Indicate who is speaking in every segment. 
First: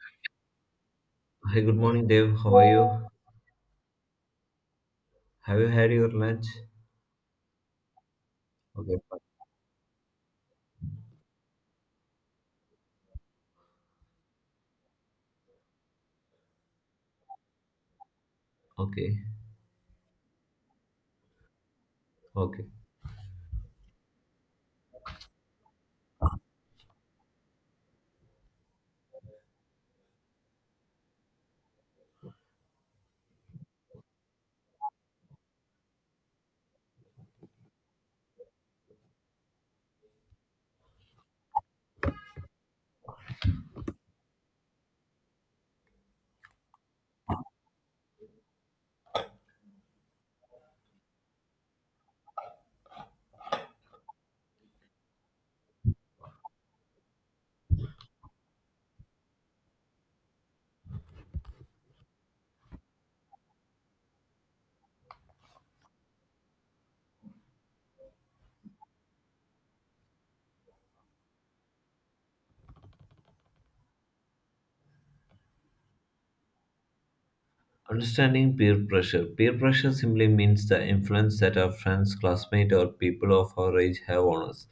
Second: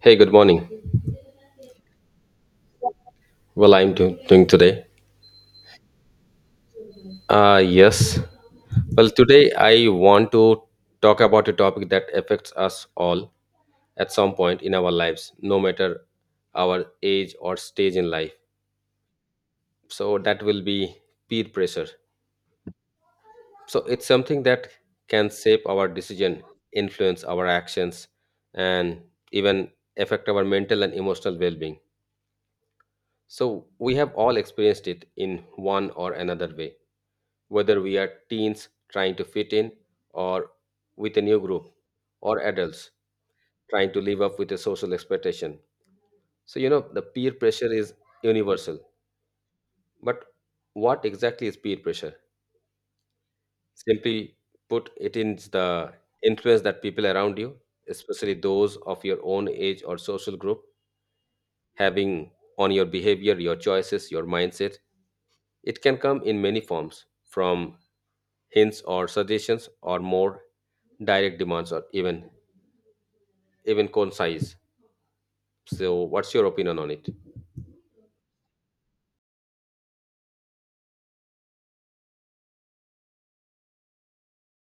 Speaker 1: Hey, good morning.
Speaker 2: Hi, good morning, Dave. How are you?
Speaker 1: Well, I'm doing today.
Speaker 2: Have you had your lunch?
Speaker 1: Yes.
Speaker 2: Okay,
Speaker 1: Well,
Speaker 2: fine.
Speaker 1: today I want to talk about a topic that affects us all at some point in our lives, no matter our age or stage in life.
Speaker 2: Okay,
Speaker 1: So that will be peer pressure.
Speaker 2: okay.
Speaker 1: So it's something that can shape our decision, influence our actions, and even affect our mental and emotional well-being. So we have all experienced it in one or another way, whether we are teens trying to fit in or with a new group, or adults trying to live up with a social expectation. So you know the peer pressure is universal, but what exactly is peer pressure? Simply put, it is the influence that people around you, especially those of your own age or social group, having on your behavior, your choices, your mindset. It can come in many forms, from hints or suggestions or more direct demands, or even cone size. So, what's your opinion on it?
Speaker 2: Understanding peer pressure. Peer pressure simply means the influence that our friends, classmates, or people of our age have on us.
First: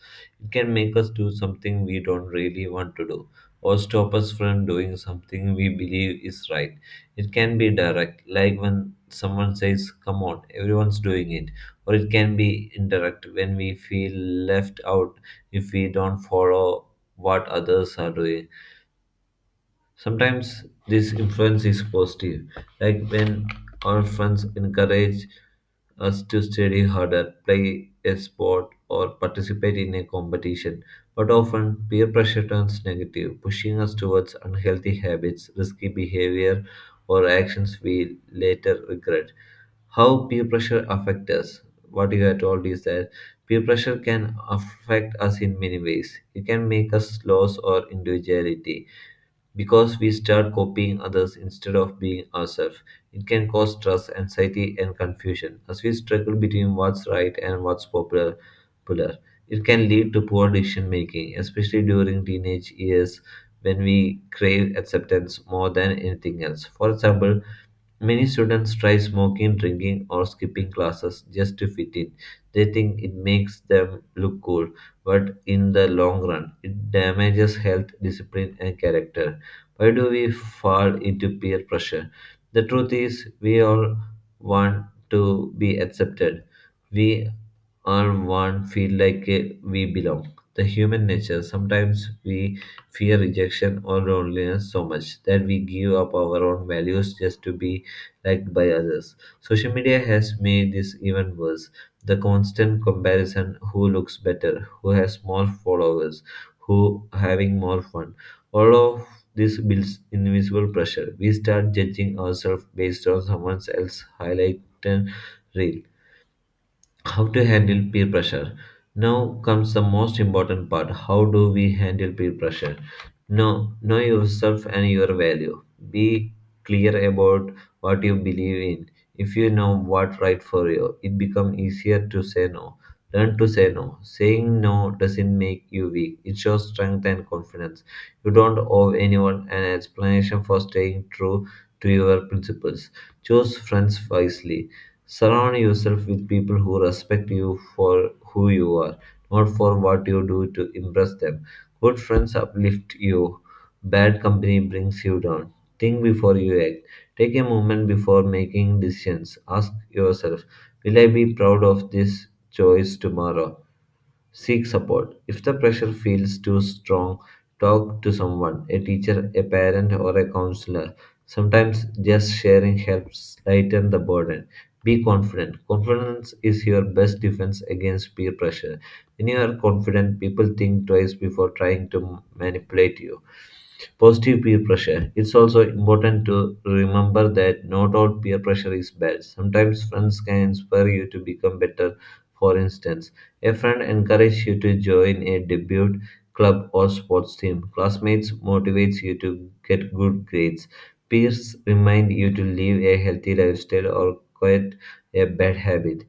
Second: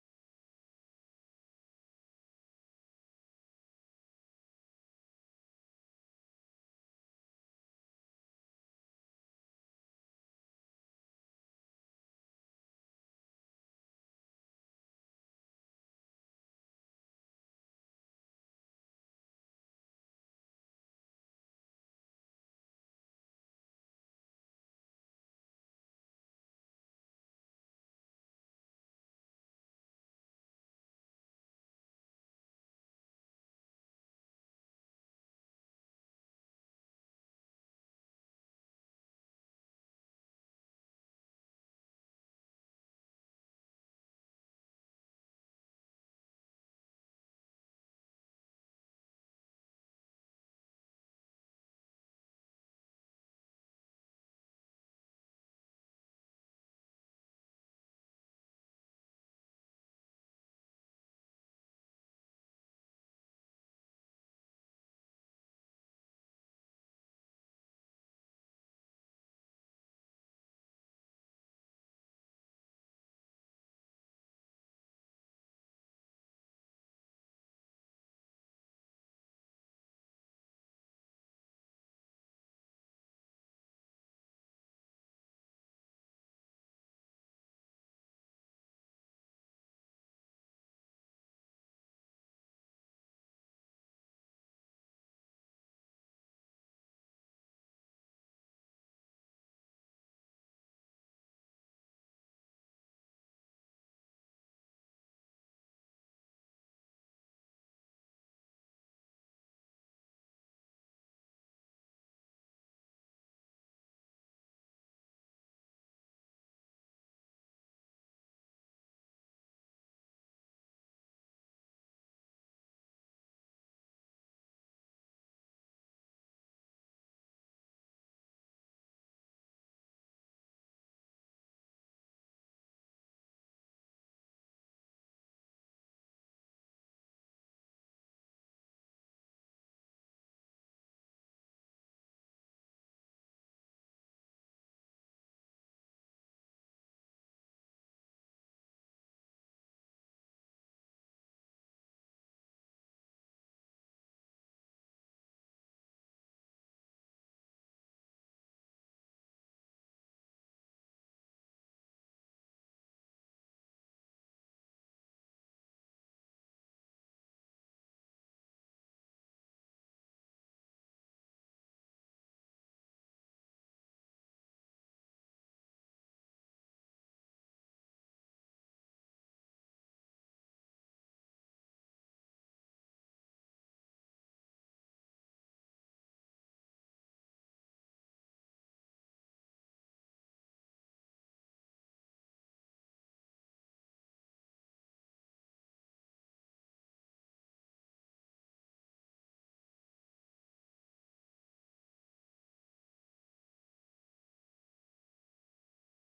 Speaker 2: It can make us do something we don't really want to do, or stop us from doing something we believe is right. It can be direct, like when someone says, come on, everyone's doing it, or it can be indirect, when we feel left out if we don't follow what others are doing. Sometimes this influence is positive, like when our friends encourage us to study harder, play a sport, or participate in a competition. But often, peer pressure turns negative, pushing us towards unhealthy habits, risky behavior, or actions we later regret. How peer pressure affects us? What you have told is that peer pressure can affect us in many ways. It can make us lose our individuality because we start copying others instead of being ourselves. It can cause stress, anxiety, and confusion as we struggle between what's right and what's popular. It can lead to poor decision making, especially during teenage years when we crave acceptance more than anything else. For example, many students try smoking, drinking, or skipping classes just to fit in. They think it makes them look cool, but in the long run, it damages health, discipline, and character. Why do we fall into peer pressure? The truth is, we all want to be accepted. We all want feel like we belong. The human nature. Sometimes we fear rejection or loneliness so much that we give up our own values just to be liked by others. Social media has made this even worse. The constant comparison: who looks better, who has more followers, who having more fun. All of this builds invisible pressure. We start judging ourselves based on someone else's highlight and reel. How to handle peer pressure? Now comes the most important part. How do we handle peer pressure? Know yourself and your value. Be clear about what you believe in. If you know what right for you, it becomes easier to say no. Learn to say no. Saying no doesn't make you weak. It shows strength and confidence. You don't owe anyone an explanation for staying true to your principles. Choose friends wisely. Surround yourself with people who respect you for who you are, not for what you do to impress them. Good friends uplift you, bad company brings you down. Think before you act. Take a moment before making decisions. Ask yourself, will I be proud of this choice tomorrow? Seek support. If the pressure feels too strong, talk to someone, a teacher, a parent, or a counselor. Sometimes just sharing helps lighten the burden. Be confident. Confidence is your best defense against peer pressure. When you are confident, people think twice before trying to manipulate you. Positive peer pressure. It's also important to remember that not all peer pressure is bad. Sometimes friends can inspire you to become better. For instance, a friend encourages you to join a debut club or sports team. Classmates motivates you to get good grades. Peers remind you to live a healthy lifestyle or quit a bad habit.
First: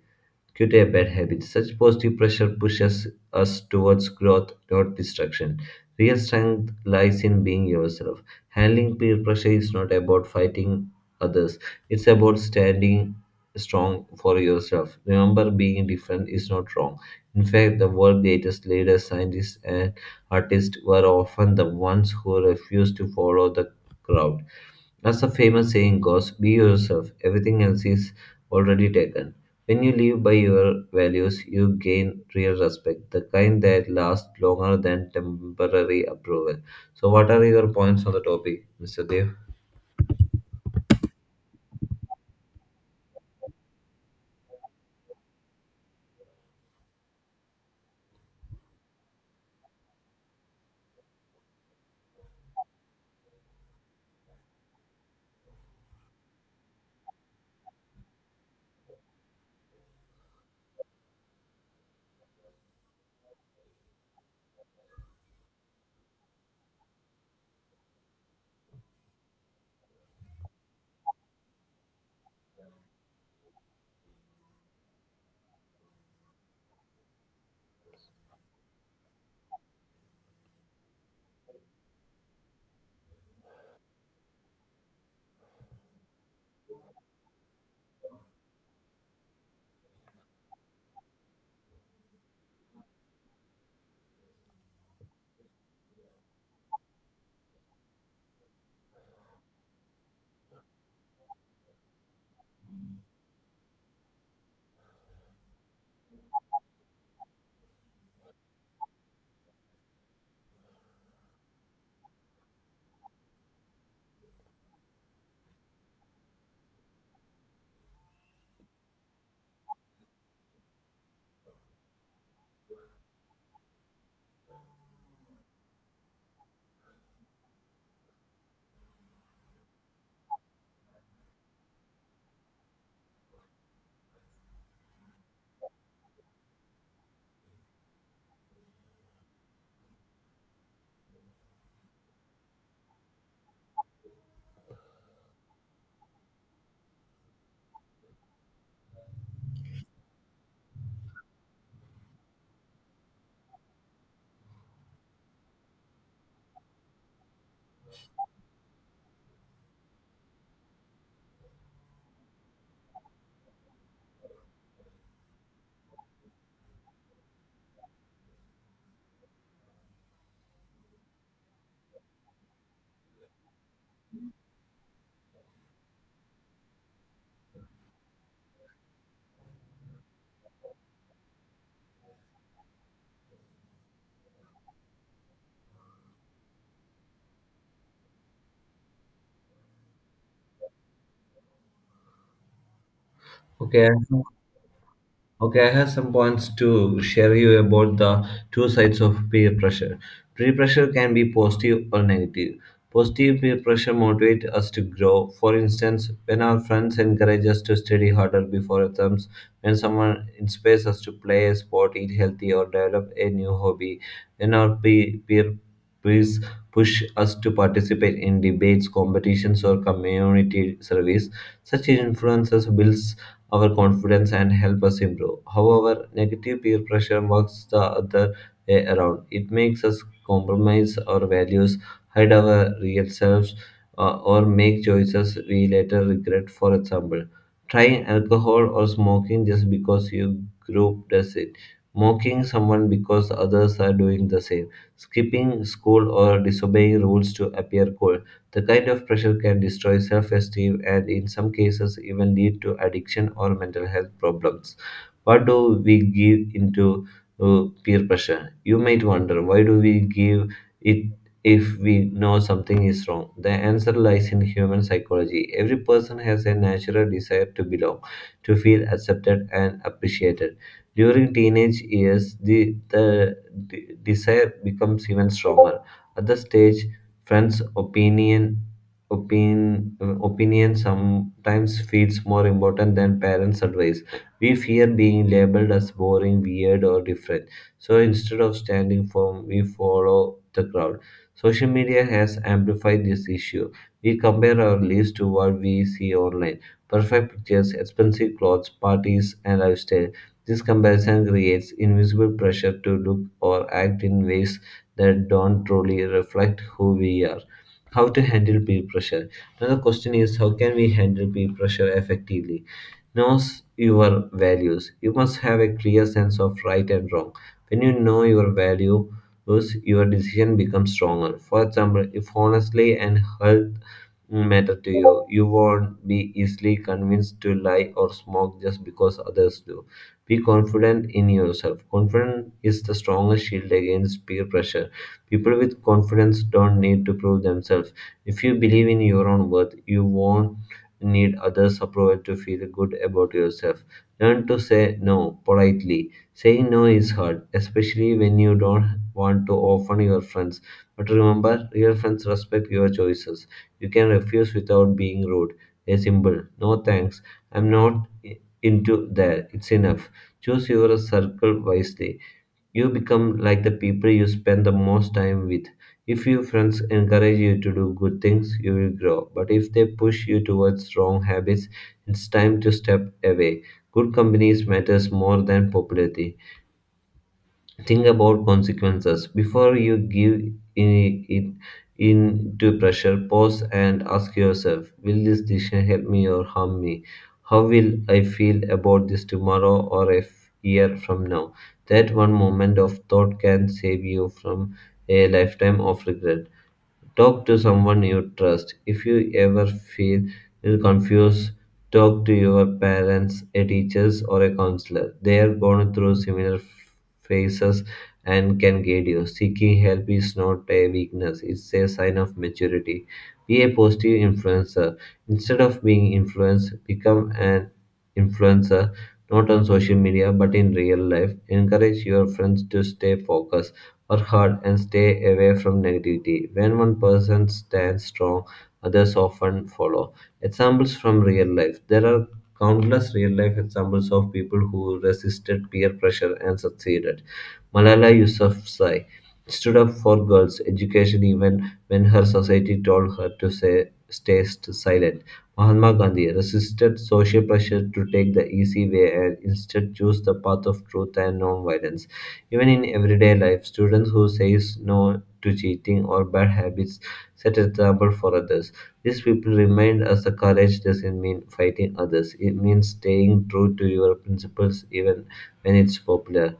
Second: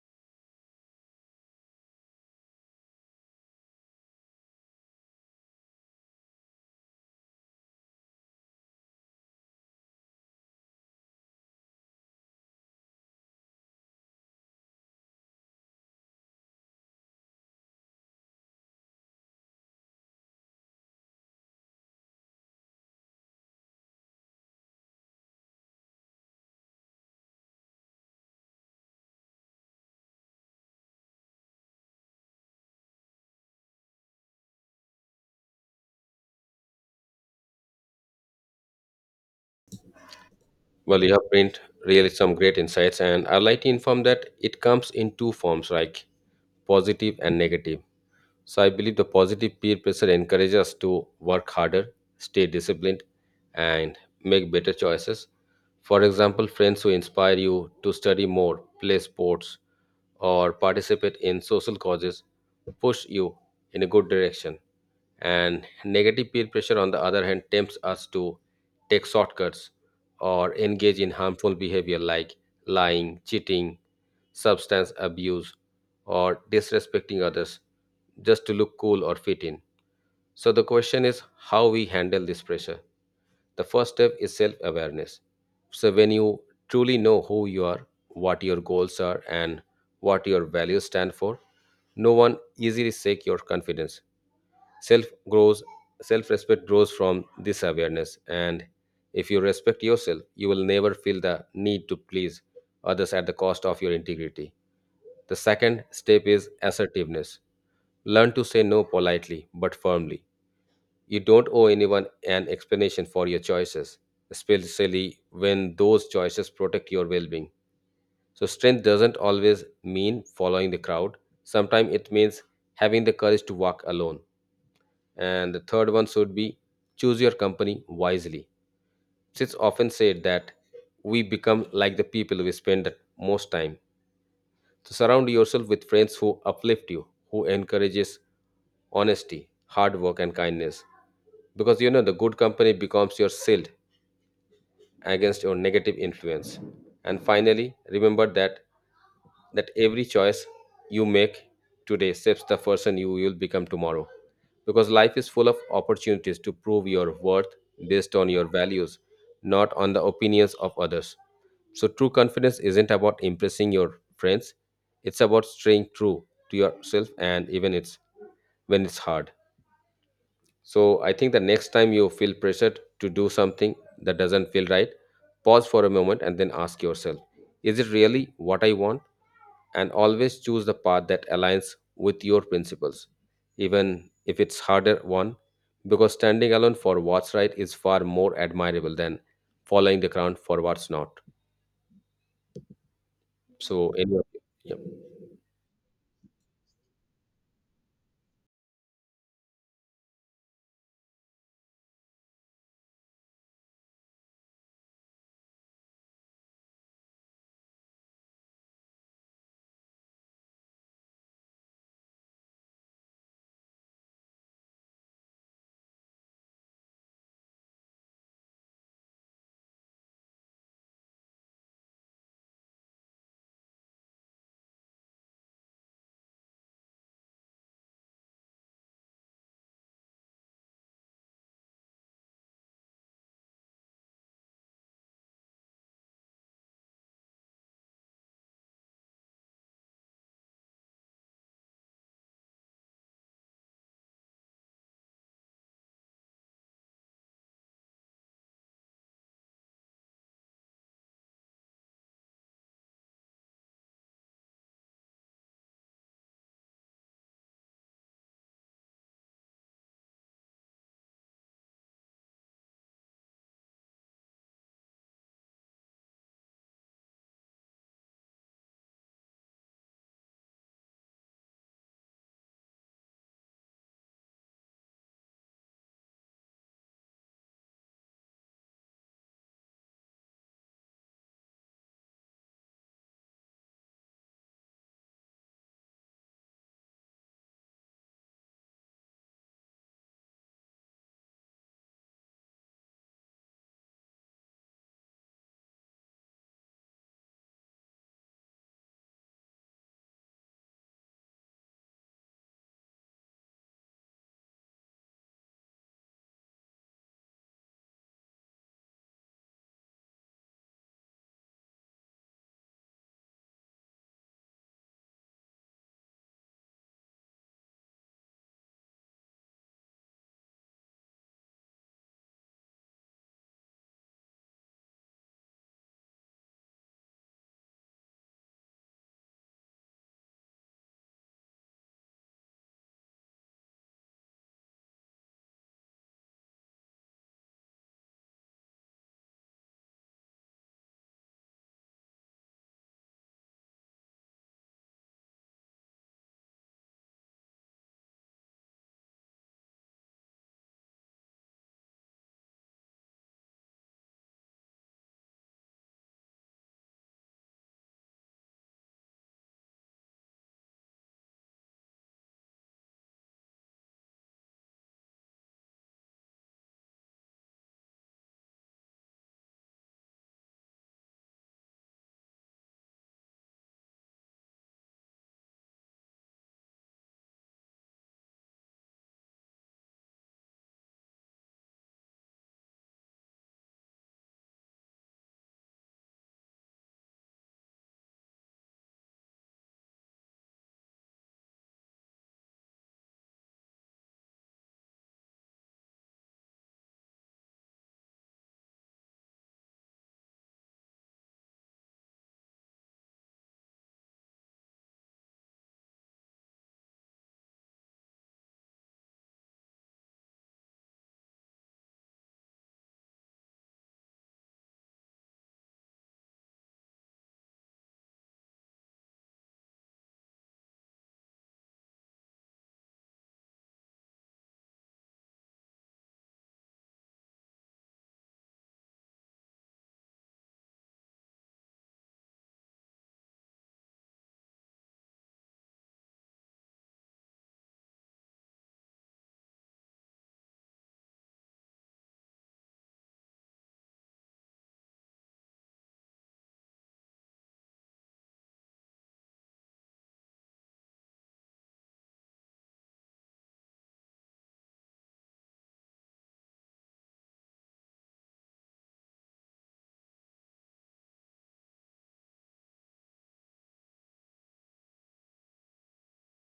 Speaker 2: Quit a bad habit. Such positive pressure pushes us towards growth, not destruction. Real strength lies in being yourself. Handling peer pressure is not about fighting others, it's about standing strong for yourself. Remember, being different is not wrong. In fact, the world's greatest leaders, scientists, and artists were often the ones who refused to follow the crowd. As the famous saying goes, be yourself, everything else is already taken. When you live by your values, you gain real respect, the kind that lasts longer than temporary approval. So, what are your points on the topic, Mr. Dev?
Speaker 1: Well, you have brought really some great insights, and I'd like to inform that it comes in two forms, like positive and negative. So I believe the positive peer pressure encourages us to work harder, stay disciplined, and make better choices. For example, friends who inspire you to study more, play sports, or participate in social causes push you in a good direction. And negative peer pressure, on the other hand, tempts us to take shortcuts or engage in harmful behavior like lying, cheating, substance abuse, or disrespecting others just to look cool or fit in. So the question is how we handle this pressure. The first step is self awareness. So when you truly know who you are, what your goals are, and what your values stand for, no one easily shake your confidence. Self grows, self respect grows from this awareness, and if you respect yourself, you will never feel the need to please others at the cost of your integrity. The second step is assertiveness. Learn to say no politely but firmly. You don't owe anyone an explanation for your choices, especially when those choices protect your well-being. So strength doesn't always mean following the crowd. Sometimes it means having the courage to walk alone. And the third one should be, choose your company wisely. It's often said that we become like the people we spend the most time. So surround yourself with friends who uplift you, who encourages honesty, hard work, and kindness. Because you know the good company becomes your shield against your negative influence. And finally, remember that every choice you make today shapes the person you will become tomorrow. Because life is full of opportunities to prove your worth based on your values, not on the opinions of others. So, true confidence isn't about impressing your friends, it's about staying true to yourself and even it's, when it's hard. So I think the next time you feel pressured to do something that doesn't feel right, pause for a moment and then ask yourself, is it really what I want? And always choose the path that aligns with your principles, even if it's harder one, because standing alone for what's right is far more admirable than following the crowd for what's not.
Speaker 2: Okay,
Speaker 1: So any of yeah.
Speaker 2: Okay, I have some points to share you about the two sides of peer pressure. Peer pressure can be positive or negative. Positive peer pressure motivates us to grow. For instance, when our friends encourage us to study harder before exams, when someone inspires us to play a sport, eat healthy, or develop a new hobby, when our peers push us to participate in debates, competitions, or community service, such influences build our confidence and help us improve. However, negative peer pressure works the other way around. It makes us compromise our values, hide our real selves, or make choices we later regret. For example, trying alcohol or smoking just because your group does it, mocking someone because others are doing the same, skipping school or disobeying rules to appear cool. The kind of pressure can destroy self esteem and, in some cases, even lead to addiction or mental health problems. What do we give into peer pressure? You might wonder why do we give it if we know something is wrong? The answer lies in human psychology. Every person has a natural desire to belong, to feel accepted and appreciated. During teenage years, the desire becomes even stronger. At the stage, friends' opinion sometimes feels more important than parents' advice. We fear being labeled as boring, weird, or different. So instead of standing firm, we follow the crowd. Social media has amplified this issue. We compare our lives to what we see online: perfect pictures, expensive clothes, parties, and lifestyle. This comparison creates invisible pressure to look or act in ways that don't truly reflect who we are. How to handle peer pressure? Another question is how can we handle peer pressure effectively? Knows your values. You must have a clear sense of right and wrong. When you know your values, your decision becomes stronger. For example, if honestly and health matter to you, you won't be easily convinced to lie or smoke just because others do. Be confident in yourself. Confidence is the strongest shield against peer pressure. People with confidence don't need to prove themselves. If you believe in your own worth, you won't need others' approval to feel good about yourself. Learn to say no politely. Saying no is hard, especially when you don't want to offend your friends. But remember, real friends respect your choices. You can refuse without being rude. A simple no thanks, I'm not into that. It's enough. Choose your circle wisely. You become like the people you spend the most time with. If your friends encourage you to do good things, you will grow. But if they push you towards wrong habits, it's time to step away. Good companies matters more than popularity. Think about consequences before you give in it in to pressure. Pause and ask yourself, will this decision help me or harm me? How will I feel about this tomorrow, or a year from now? That one moment of thought can save you from a lifetime of regret. Talk to someone you trust. If you ever feel confused, talk to your parents, a teacher, or a counselor. They are going through similar phases and can guide you. Seeking help is not a weakness, it's a sign of maturity. Be a positive influencer. Instead of being influenced, become an influencer, not on social media but in real life. Encourage your friends to stay focused, work hard, and stay away from negativity. When one person stands strong, others often follow. Examples from real life. There are countless real life examples of people who resisted peer pressure and succeeded. Malala Yousafzai stood up for girls' education even when her society told her to stay silent. Mahatma Gandhi resisted social pressure to take the easy way and instead chose the path of truth and non-violence. Even in everyday life, students who says no to cheating or bad habits set an example for others. These people remind us that courage doesn't mean fighting others. It means staying true to your principles even when it's popular.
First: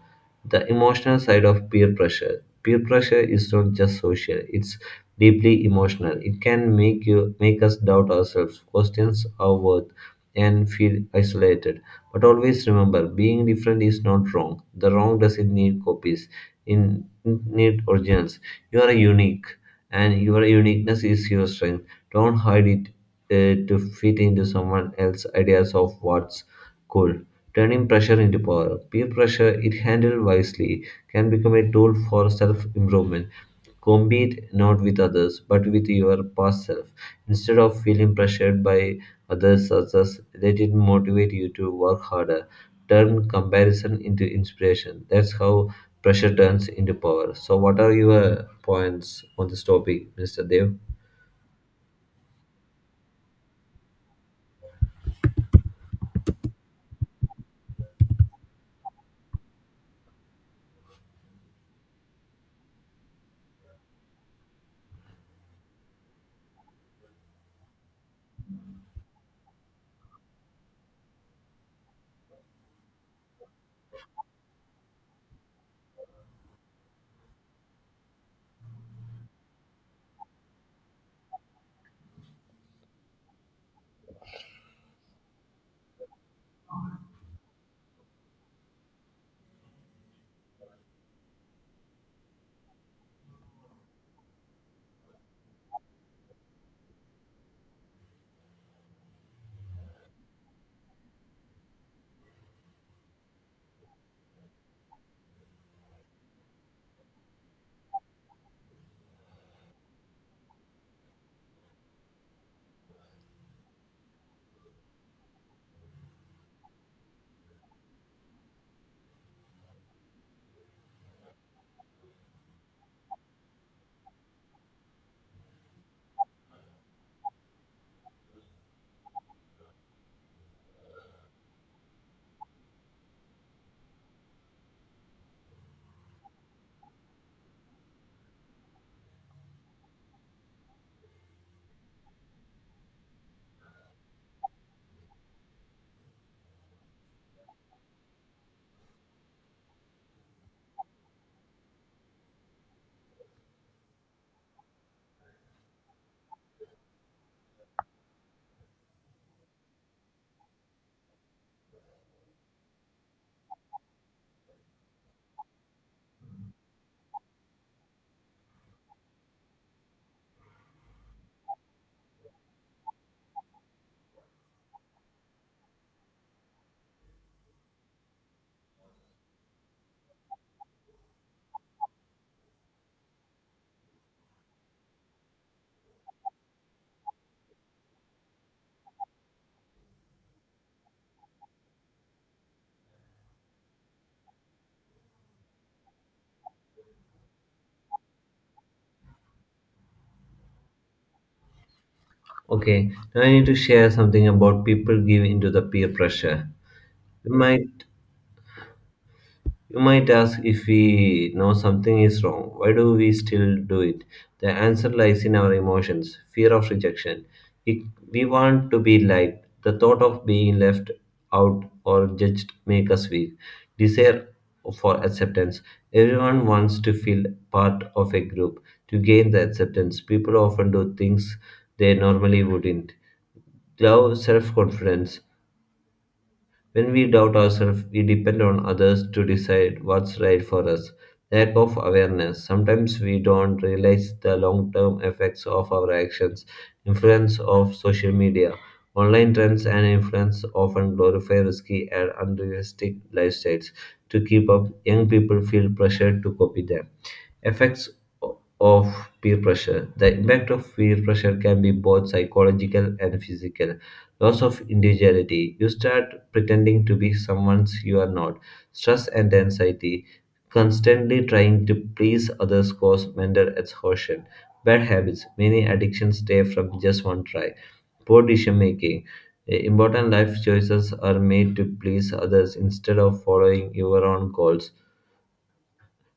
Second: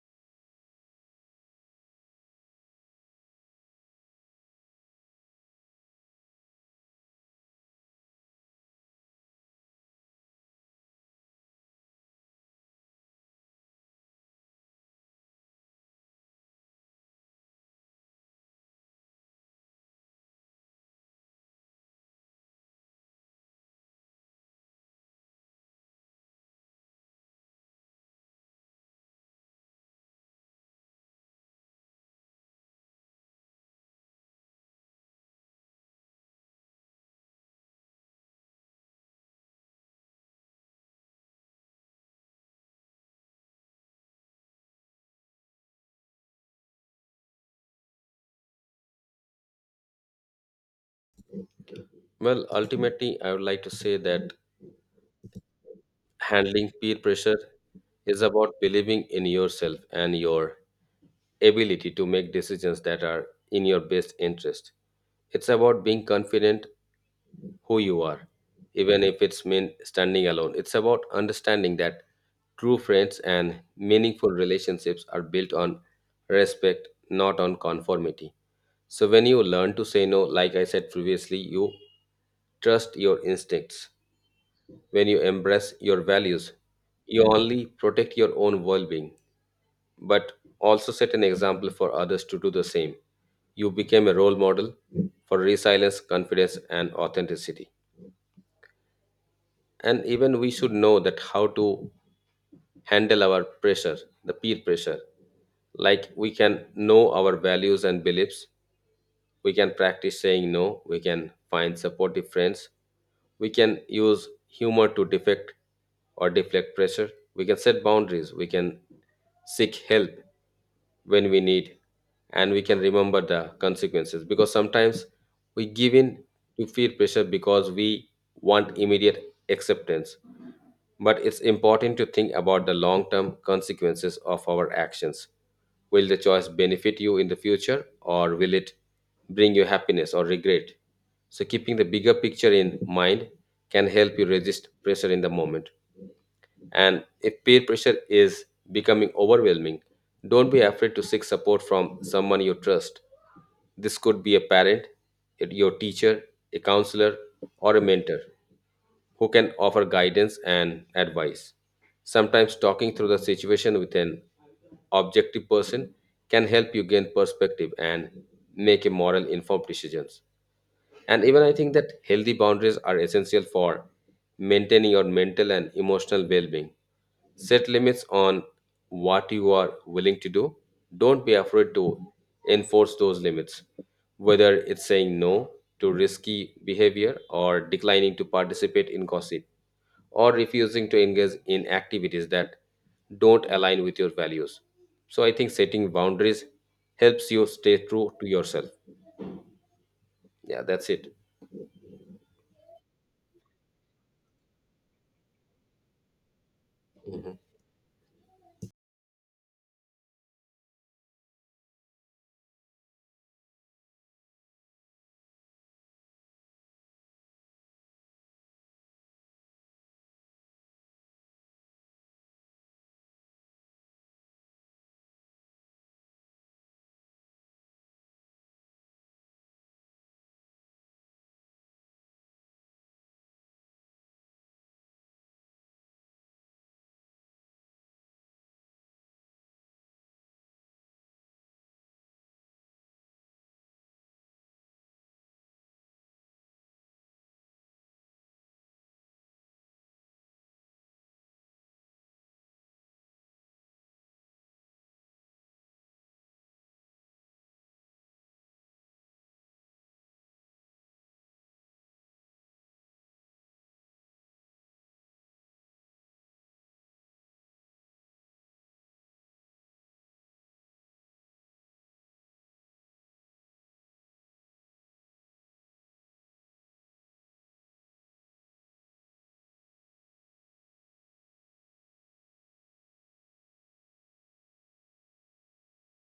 Speaker 2: The emotional side of peer pressure. Peer pressure is not just social, it's deeply emotional. It can make us doubt ourselves, question our worth, and feel isolated. But always remember, being different is not wrong. The wrong doesn't need copies, in it need originals. You are unique, and your uniqueness is your strength. Don't hide it to fit into someone else's ideas of what's cool. Turning pressure into power. Peer pressure, it handled wisely, can become a tool for self improvement. Compete not with others, but with your past self. Instead of feeling pressured by others' success, let it motivate you to work harder. Turn comparison into inspiration. That's how pressure turns into power. So, what are your points on this topic, Mr. Dev?
Speaker 1: Well, ultimately, I would like to say that handling peer pressure is about believing in yourself and your ability to make decisions that are in your best interest. It's about being confident who you are, even if it's mean standing alone. It's about understanding that true friends and meaningful relationships are built on respect, not on conformity. So when you learn to say no, like I said previously, you trust your instincts. When you embrace your values, you only protect your own well-being, but also set an example for others to do the same. You became a role model for resilience, confidence, and authenticity. And even we should know that how to handle our pressure, the peer pressure. Like we can know our values and beliefs. We can practice saying no. We can find supportive friends. We can use humor to defect or deflect pressure. We can set boundaries. We can seek help when we need, and we can remember the consequences, because sometimes we give in to peer pressure because we want immediate acceptance, but it's important to think about the long term consequences of our actions. Will the choice benefit you in the future, or will it bring you happiness or regret? So keeping the bigger picture in mind can help you resist pressure in the moment. And if peer pressure is becoming overwhelming, don't be afraid to seek support from someone you trust. This could be a parent, your teacher, a counselor, or a mentor who can offer guidance and advice. Sometimes talking through the situation with an objective person can help you gain perspective and make a moral informed decisions. And even I think that healthy boundaries are essential for maintaining your mental and emotional well being. Set limits on what you are willing to do. Don't be afraid to enforce those limits, whether it's saying no to risky behavior, or declining to participate in gossip, or refusing to engage in activities that don't align with your values. So I think setting boundaries helps you stay true to yourself. Yeah, that's it.
Speaker 2: Okay, now I need to share something about people give into the peer pressure. You might You might ask, if we know something is wrong, why do we still do it? The answer lies in our emotions, fear of rejection. We, we want to be liked. The thought of being left out or judged make us weak. Desire for acceptance. Everyone wants to feel part of a group. To gain the acceptance, people often do things they normally wouldn't. Love, self confidence. When we doubt ourselves, we depend on others to decide what's right for us. Lack of awareness. Sometimes we don't realize the long term effects of our actions. Influence of social media. Online trends and influence often glorify risky and unrealistic lifestyles. To keep up, young people feel pressured to copy them. Effects of peer pressure. The impact of peer pressure can be both psychological and physical. Loss of individuality. You start pretending to be someone you are not. Stress and anxiety. Constantly trying to please others cause mental exhaustion. Bad habits. Many addictions stay from just one try. Poor decision making. Important life choices are made to please others instead of following your own goals.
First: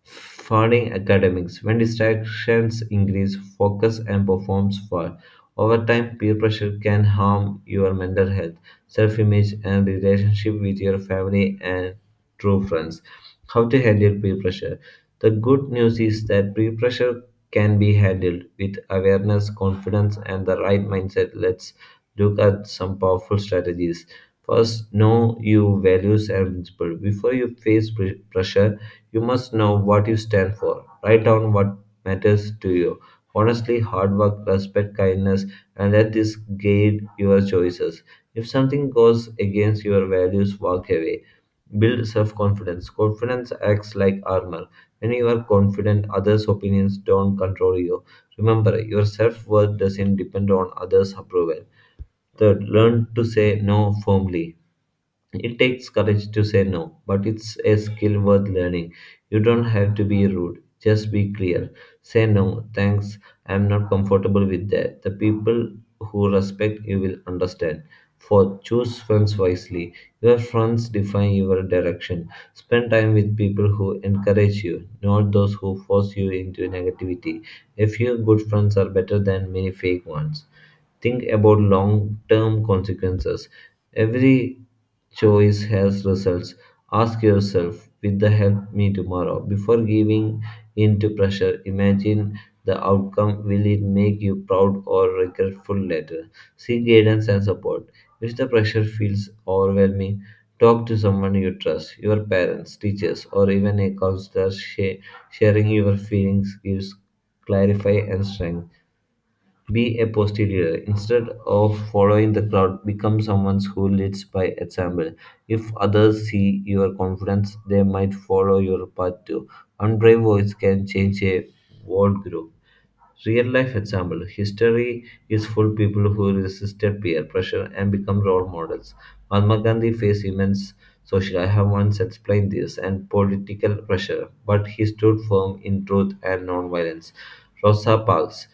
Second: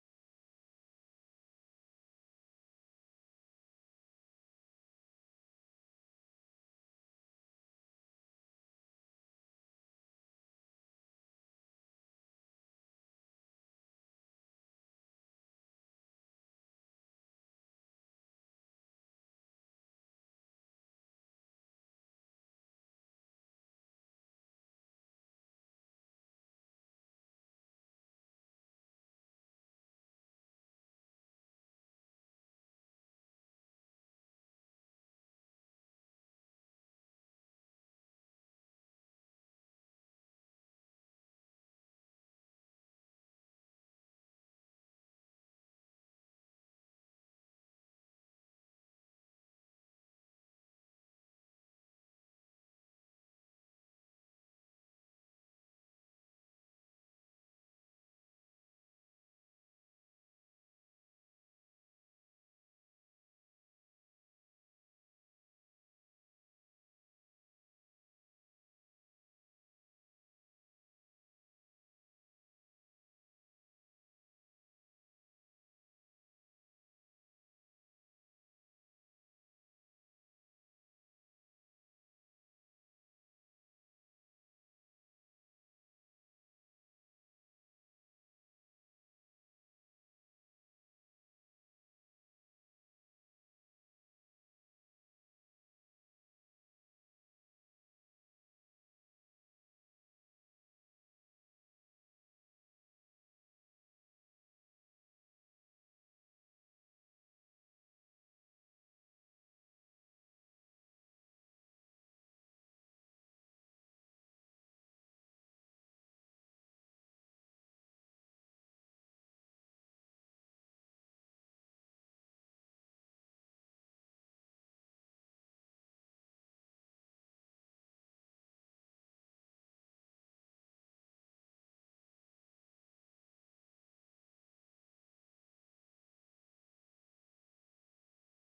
Speaker 2: Funding academics. When distractions increase, focus and performance fall. Over time, peer pressure can harm your mental health, self image, and relationship with your family and true friends. How to handle peer pressure? The good news is that peer pressure can be handled with awareness, confidence, and the right mindset. Let's look at some powerful strategies. First, know your values and principles. Before you face pressure, you must know what you stand for. Write down what matters to you. Honestly, hard work, respect, kindness, and let this guide your choices. If something goes against your values, walk away. Build self confidence. Confidence acts like armor. When you are confident, others' opinions don't control you. Remember, your self worth doesn't depend on others' approval. Third, learn to say no firmly. It takes courage to say no, but it's a skill worth learning. You don't have to be rude, just be clear. Say no, thanks, I'm not comfortable with that. The people who respect you will understand. Fourth, choose friends wisely. Your friends define your direction. Spend time with people who encourage you, not those who force you into negativity. A few good friends are better than many fake ones. Think about long term consequences. Every choice has results. Ask yourself, will the help me tomorrow? Before giving in to pressure, imagine the outcome. Will it make you proud or regretful later? Seek guidance and support. If the pressure feels overwhelming, talk to someone you trust, your parents, teachers, or even a counselor. Sharing your feelings gives clarify and strength. Be a positive leader. Instead of following the crowd, become someone who leads by example. If others see your confidence, they might follow your path too. One brave voice can change a world group. Real life example. History is full people who resisted peer pressure and become role models. Mahatma Gandhi faced immense social, I have once explained this, and political pressure, but he stood firm in truth and nonviolence. Rosa Parks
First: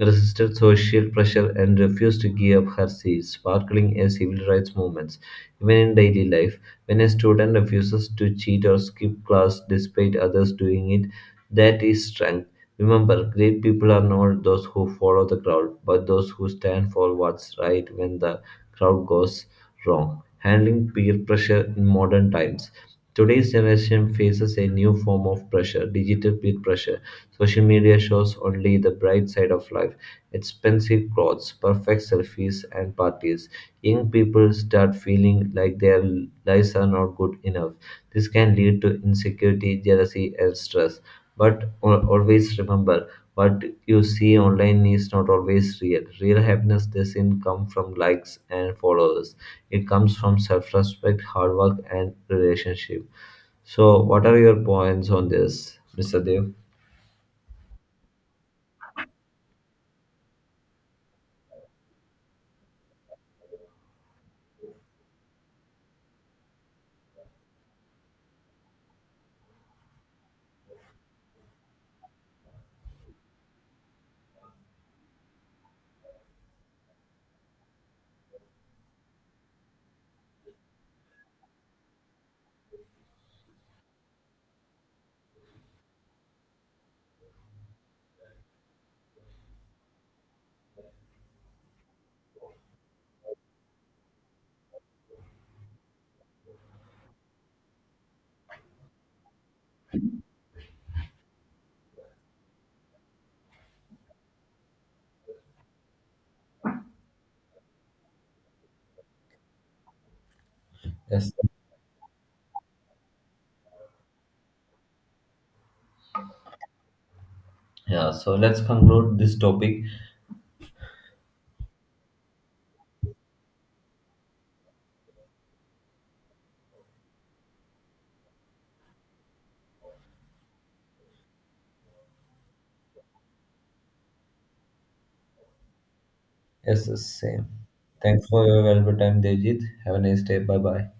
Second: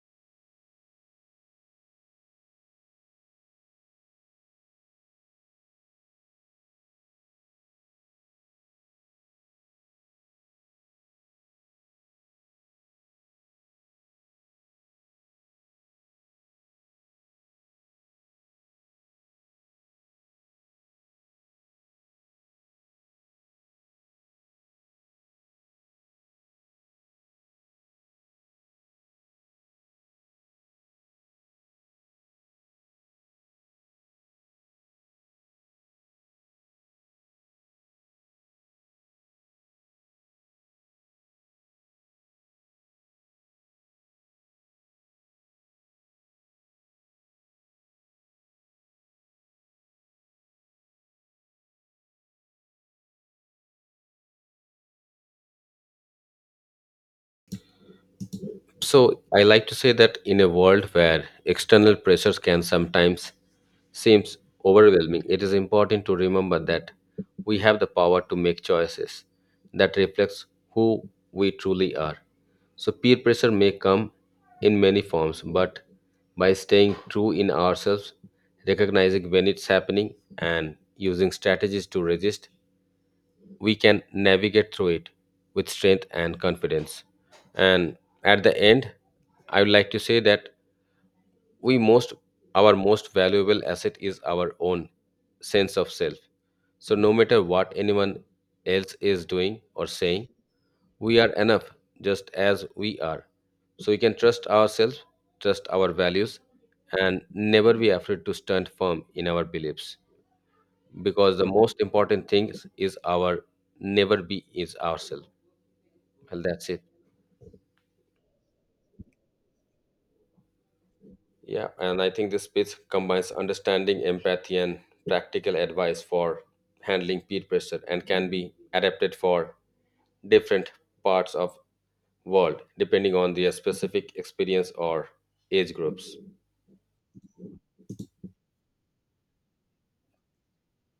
Speaker 2: resisted social pressure and refused to give up her seat, sparkling a civil rights movement. Even in daily life, when a student refuses to cheat or skip class despite others doing it, that is strength. Remember, great people are not those who follow the crowd, but those who stand for what's right when the crowd goes wrong. Handling peer pressure in modern times. Today's generation faces a new form of pressure, digital peer pressure. Social media shows only the bright side of life, expensive clothes, perfect selfies, and parties. Young people start feeling like their lives are not good enough. This can lead to insecurity, jealousy, and stress. But always remember, what you see online is not always real. Real happiness doesn't come from likes and followers, it comes from self respect, hard work, and relationship. So, what are your points on this, Mr. Dev?
Speaker 1: So I like to say that in a world where external pressures can sometimes seems overwhelming, it is important to remember that we have the power to make choices that reflects who we truly are. So peer pressure may come in many forms, but by staying true in ourselves, recognizing when it's happening and using strategies to resist, we can navigate through it with strength and confidence. And at the end, I would like to say that we most our most valuable asset is our own sense of self. So no matter what anyone else is doing or saying, we are enough just as we are. So we can trust ourselves, trust our values, and never be afraid to stand firm in our beliefs,
Speaker 2: Yes.
Speaker 1: because the most important thing is our never be is ourselves. Well, that's it.
Speaker 2: Yeah, so let's conclude this topic.
Speaker 1: Yeah, and I think this speech combines understanding, empathy, and practical advice for handling peer pressure, and can be adapted for different parts of world depending on their specific experience or age groups.
Speaker 2: Yes, the same. Thanks for your valuable time, Devjit. Have a nice day. Bye bye.